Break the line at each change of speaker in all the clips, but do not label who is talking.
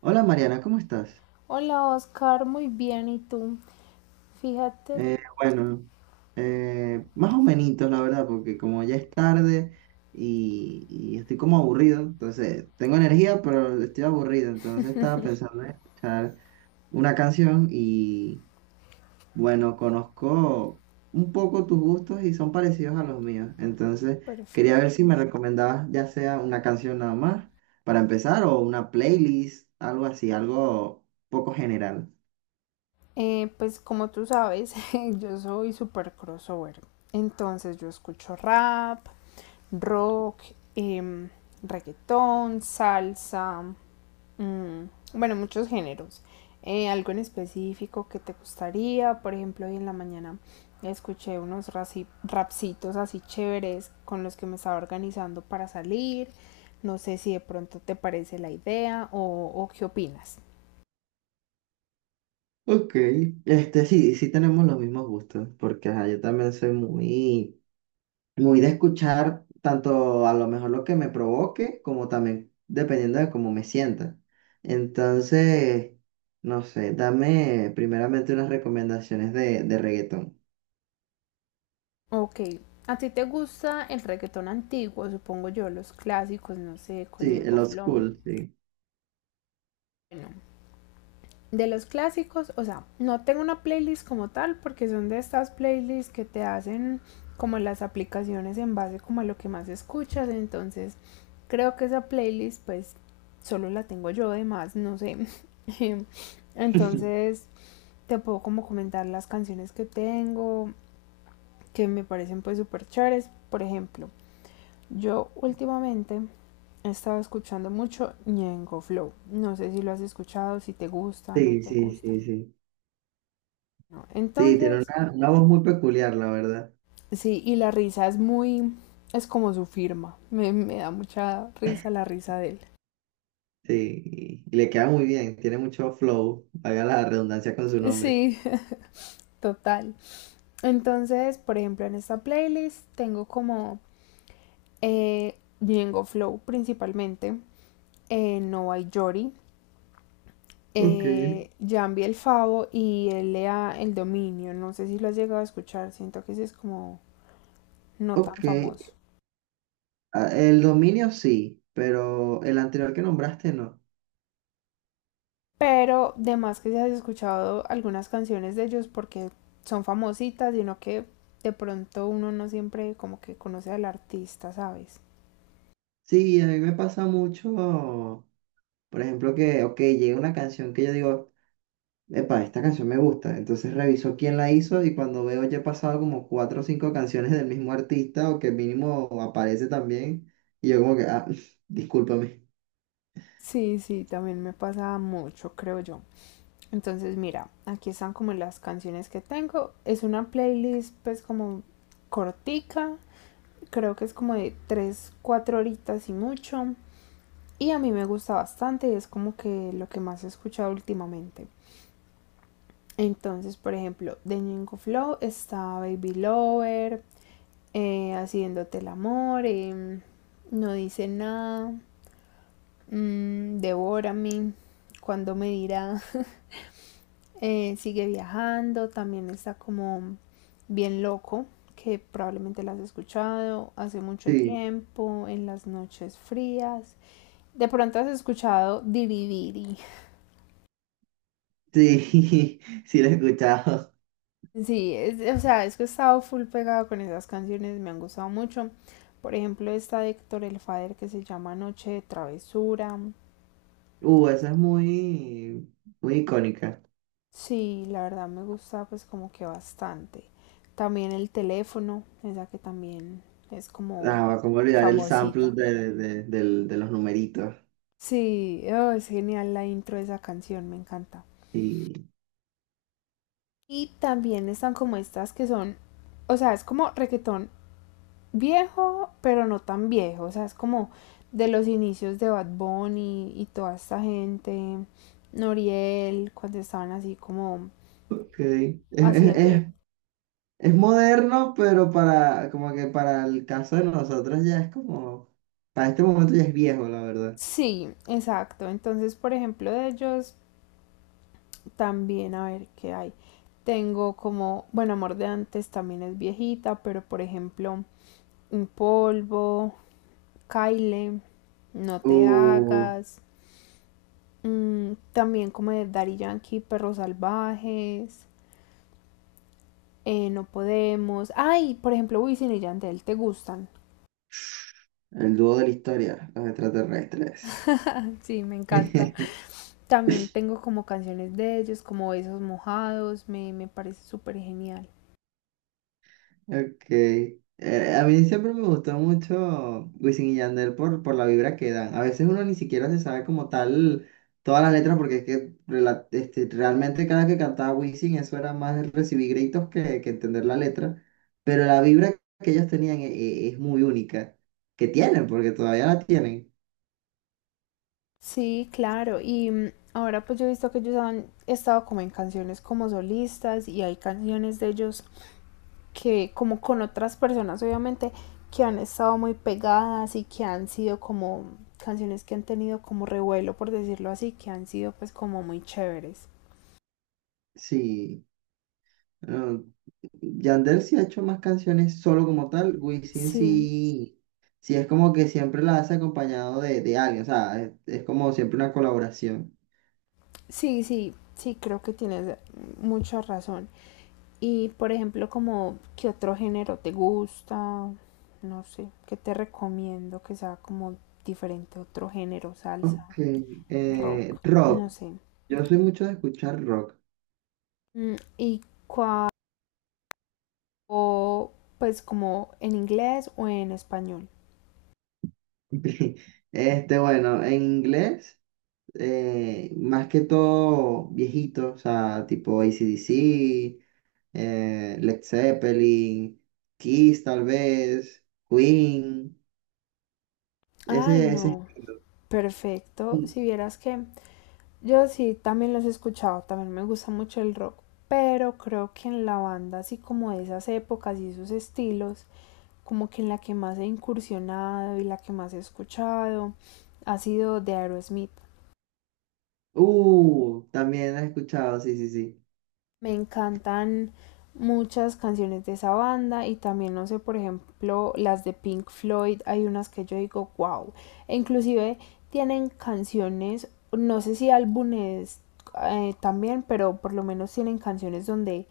Hola Mariana, ¿cómo estás?
Hola Oscar, muy bien, ¿y tú? Fíjate,
Eh, bueno, más o menos, la verdad, porque como ya es tarde y estoy como aburrido, entonces tengo energía, pero estoy aburrido, entonces estaba pensando en escuchar una canción y bueno, conozco un poco tus gustos y son parecidos a los míos, entonces
perfecto.
quería ver si me recomendabas ya sea una canción nada más para empezar o una playlist, algo así, algo poco general.
Pues como tú sabes, yo soy super crossover, entonces yo escucho rap, rock, em, reggaetón, salsa, Mm, bueno, muchos géneros. Algo en específico que te gustaría, por ejemplo, hoy en la mañana escuché unos rapsitos así chéveres con los que me estaba organizando para salir. No sé si de pronto te parece la idea o qué opinas.
Ok, este sí tenemos los mismos gustos, porque ajá, yo también soy muy de escuchar tanto a lo mejor lo que me provoque, como también dependiendo de cómo me sienta. Entonces, no sé, dame primeramente unas recomendaciones de reggaetón.
Ok, a ti te gusta el reggaetón antiguo, supongo yo, los clásicos, no sé, con
Sí,
Ñengo
el old
Flow.
school, sí.
Bueno, de los clásicos, o sea, no tengo una playlist como tal porque son de estas playlists que te hacen como las aplicaciones en base como a lo que más escuchas, entonces creo que esa playlist pues solo la tengo yo, además no sé. Entonces te puedo como comentar las canciones que tengo, que me parecen pues súper chéveres. Por ejemplo, yo últimamente he estado escuchando mucho Ñengo Flow. No sé si lo has escuchado, si te gusta, no
Sí,
te
sí,
gusta.
sí, sí.
¿No?
Sí, tiene
Entonces,
una voz muy peculiar, la verdad.
sí, y la risa es muy, es como su firma. Me da mucha risa la risa de él.
Sí, y le queda muy bien, tiene mucho flow, haga la redundancia con su nombre.
Sí, total. Entonces, por ejemplo, en esta playlist tengo como Django Flow principalmente, Nova y Yori,
Ok.
Jambi el Favo y L a el Dominio. No sé si lo has llegado a escuchar, siento que ese es como no tan
Ok,
famoso.
ah, El dominio sí, pero el anterior que nombraste no.
Pero de más que se has escuchado algunas canciones de ellos porque son famositas, sino que de pronto uno no siempre como que conoce al artista, ¿sabes?
Sí, a mí me pasa mucho, por ejemplo, que, ok, llega una canción que yo digo, epa, esta canción me gusta, entonces reviso quién la hizo y cuando veo ya he pasado como cuatro o cinco canciones del mismo artista o que mínimo aparece también, y yo como que, ah, discúlpame.
Sí, sí, también me pasa mucho, creo yo. Entonces, mira, aquí están como las canciones que tengo. Es una playlist pues como cortica, creo que es como de 3 4 horitas y mucho. Y a mí me gusta bastante y es como que lo que más he escuchado últimamente. Entonces, por ejemplo, de Ñengo Flow está Baby Lover, Haciéndote el amor, No dice nada, Devórame, Cuando me dirá, Sigue viajando, también está como bien loco, que probablemente la has escuchado hace mucho
Sí,
tiempo, en las noches frías. De pronto has escuchado Diriviri.
sí, sí la he escuchado.
Sí, o sea, es que he estado full pegada con esas canciones, me han gustado mucho. Por ejemplo, esta de Héctor El Father que se llama Noche de Travesura.
Esa es muy icónica.
Sí, la verdad me gusta pues como que bastante. También el teléfono, esa que también es como
Ah, cómo olvidar el sample
famosita.
de los numeritos.
Sí, oh, es genial la intro de esa canción, me encanta. Y también están como estas que son, o sea, es como reggaetón viejo, pero no tan viejo. O sea, es como de los inicios de Bad Bunny y toda esta gente, Noriel, cuando estaban así como
Ok.
haciendo.
Es moderno, pero para, como que para el caso de nosotros ya es como, para este momento ya es viejo, la verdad.
Sí, exacto. Entonces, por ejemplo, de ellos también, a ver qué hay. Tengo como, bueno, Amor de antes también es viejita, pero por ejemplo, Un Polvo, Kyle, No Te
Uh,
Hagas, también como de Daddy Yankee, Perros Salvajes, no podemos. Ay, por ejemplo, Wisin y Yandel, ¿te gustan?
el dúo de la historia, los extraterrestres.
Sí, me encanta. También tengo como canciones de ellos, como Besos Mojados, me parece súper genial.
Ok. A mí siempre me gustó mucho Wisin y Yandel por la vibra que dan. A veces uno ni siquiera se sabe como tal todas las letras porque es que realmente cada que cantaba Wisin eso era más recibir gritos que entender la letra. Pero la vibra que ellos tenían es muy única. Que tienen, porque todavía la tienen.
Sí, claro, y ahora pues yo he visto que ellos han estado como en canciones como solistas y hay canciones de ellos que como con otras personas obviamente que han estado muy pegadas y que han sido como canciones que han tenido como revuelo por decirlo así, que han sido pues como muy chéveres.
Sí. Ah, Yandel sí ha hecho más canciones solo como tal, Wisin
Sí,
sí, sí es como que siempre la hace acompañado de alguien, o sea, es como siempre una colaboración.
sí, sí, sí, creo que tienes mucha razón. Y por ejemplo, como qué otro género te gusta, no sé, qué te recomiendo que sea como diferente a otro género,
Ok,
salsa, rock,
rock,
no sé.
yo soy mucho de escuchar rock.
Y cuál, pues como en inglés o en español.
Este, bueno, en inglés, más que todo viejito, o sea, tipo AC/DC, Led Zeppelin, Kiss tal vez, Queen,
Ay,
ese
no,
estilo.
perfecto. Si vieras que yo sí, también los he escuchado, también me gusta mucho el rock, pero creo que en la banda, así como de esas épocas y esos estilos, como que en la que más he incursionado y la que más he escuchado ha sido de Aerosmith.
También has escuchado, sí, sí, sí.
Me encantan muchas canciones de esa banda y también, no sé, por ejemplo, las de Pink Floyd, hay unas que yo digo, wow, e inclusive tienen canciones, no sé si álbumes también, pero por lo menos tienen canciones donde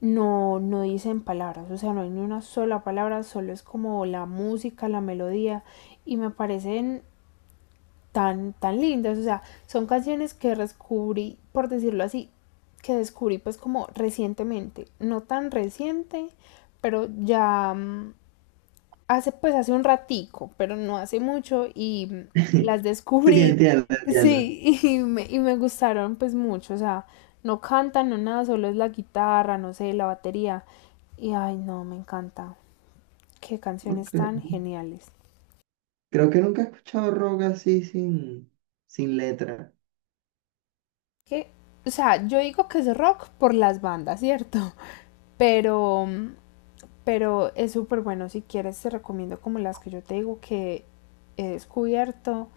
no, no dicen palabras, o sea, no hay ni una sola palabra, solo es como la música, la melodía, y me parecen tan, tan lindas. O sea, son canciones que descubrí, por decirlo así, que descubrí pues como recientemente. No tan reciente, pero ya hace pues hace un ratico, pero no hace mucho y las
Sí,
descubrí.
entiendo, entiendo.
Sí, y me gustaron pues mucho. O sea, no cantan, no nada, solo es la guitarra, no sé, la batería. Y ay, no, me encanta. Qué
Ok.
canciones tan geniales.
Creo que nunca he escuchado rock así sin letra.
Que, o sea, yo digo que es rock por las bandas, ¿cierto? Pero, pero es súper bueno si quieres, te recomiendo como las que yo te digo que he descubierto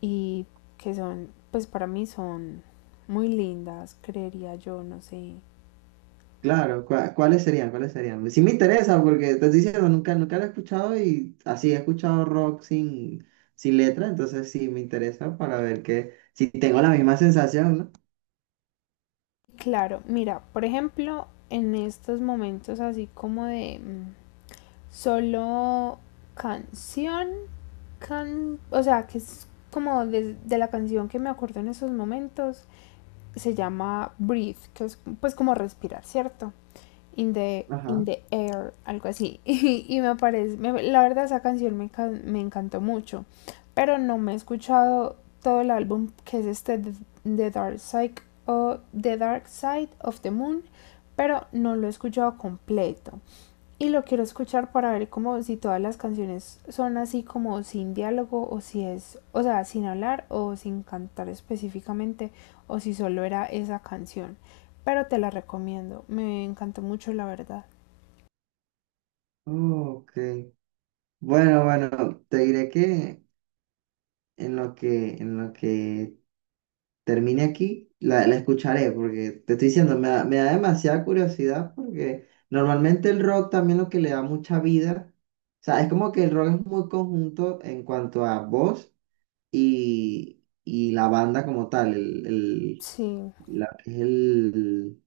y que son, pues para mí son muy lindas, creería yo, no sé.
Claro, ¿cuáles serían? ¿Cuáles serían? Sí me interesa porque te estoy diciendo, nunca lo he escuchado y así he escuchado rock sin letra, entonces sí me interesa para ver que si tengo la misma sensación,
Claro, mira, por ejemplo, en estos momentos así como de solo canción, o sea, que es como de la canción que me acuerdo en esos momentos, se llama Breathe, que es pues como respirar, ¿cierto? In the,
¿no?
in
Ajá.
the air, algo así. Y me parece, la verdad esa canción me encantó mucho, pero no me he escuchado todo el álbum que es este The Dark Side o The Dark Side of the Moon, pero no lo he escuchado completo. Y lo quiero escuchar para ver como si todas las canciones son así como sin diálogo o si es, o sea, sin hablar o sin cantar específicamente o si solo era esa canción. Pero te la recomiendo, me encantó mucho la verdad.
Ok. Bueno, bueno, te diré que en lo que termine aquí, la escucharé, porque te estoy diciendo, me da demasiada curiosidad, porque normalmente el rock también lo que le da mucha vida, o sea, es como que el rock es muy conjunto en cuanto a voz y la banda como tal, el,
Sí,
la- es el-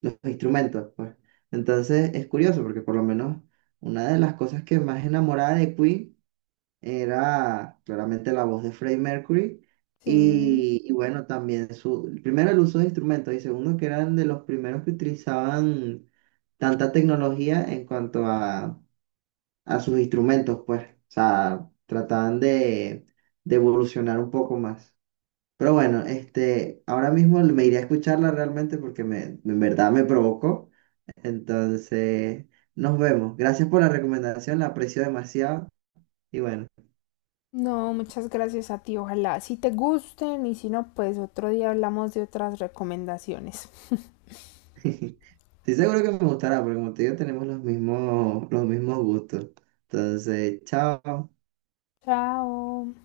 los instrumentos, pues. Entonces es curioso, porque por lo menos una de las cosas que más enamorada de Queen era claramente la voz de Freddie Mercury.
sí.
Y bueno, también su, primero el uso de instrumentos y segundo que eran de los primeros que utilizaban tanta tecnología en cuanto a sus instrumentos, pues, o sea, trataban de evolucionar un poco más. Pero bueno, este, ahora mismo me iré a escucharla realmente porque me, en verdad me provocó. Entonces, nos vemos. Gracias por la recomendación, la aprecio demasiado y bueno.
No, muchas gracias a ti, ojalá si te gusten y si no, pues otro día hablamos de otras recomendaciones.
Estoy seguro que me gustará, porque como te digo, tenemos los mismos gustos. Entonces, chao.
Chao.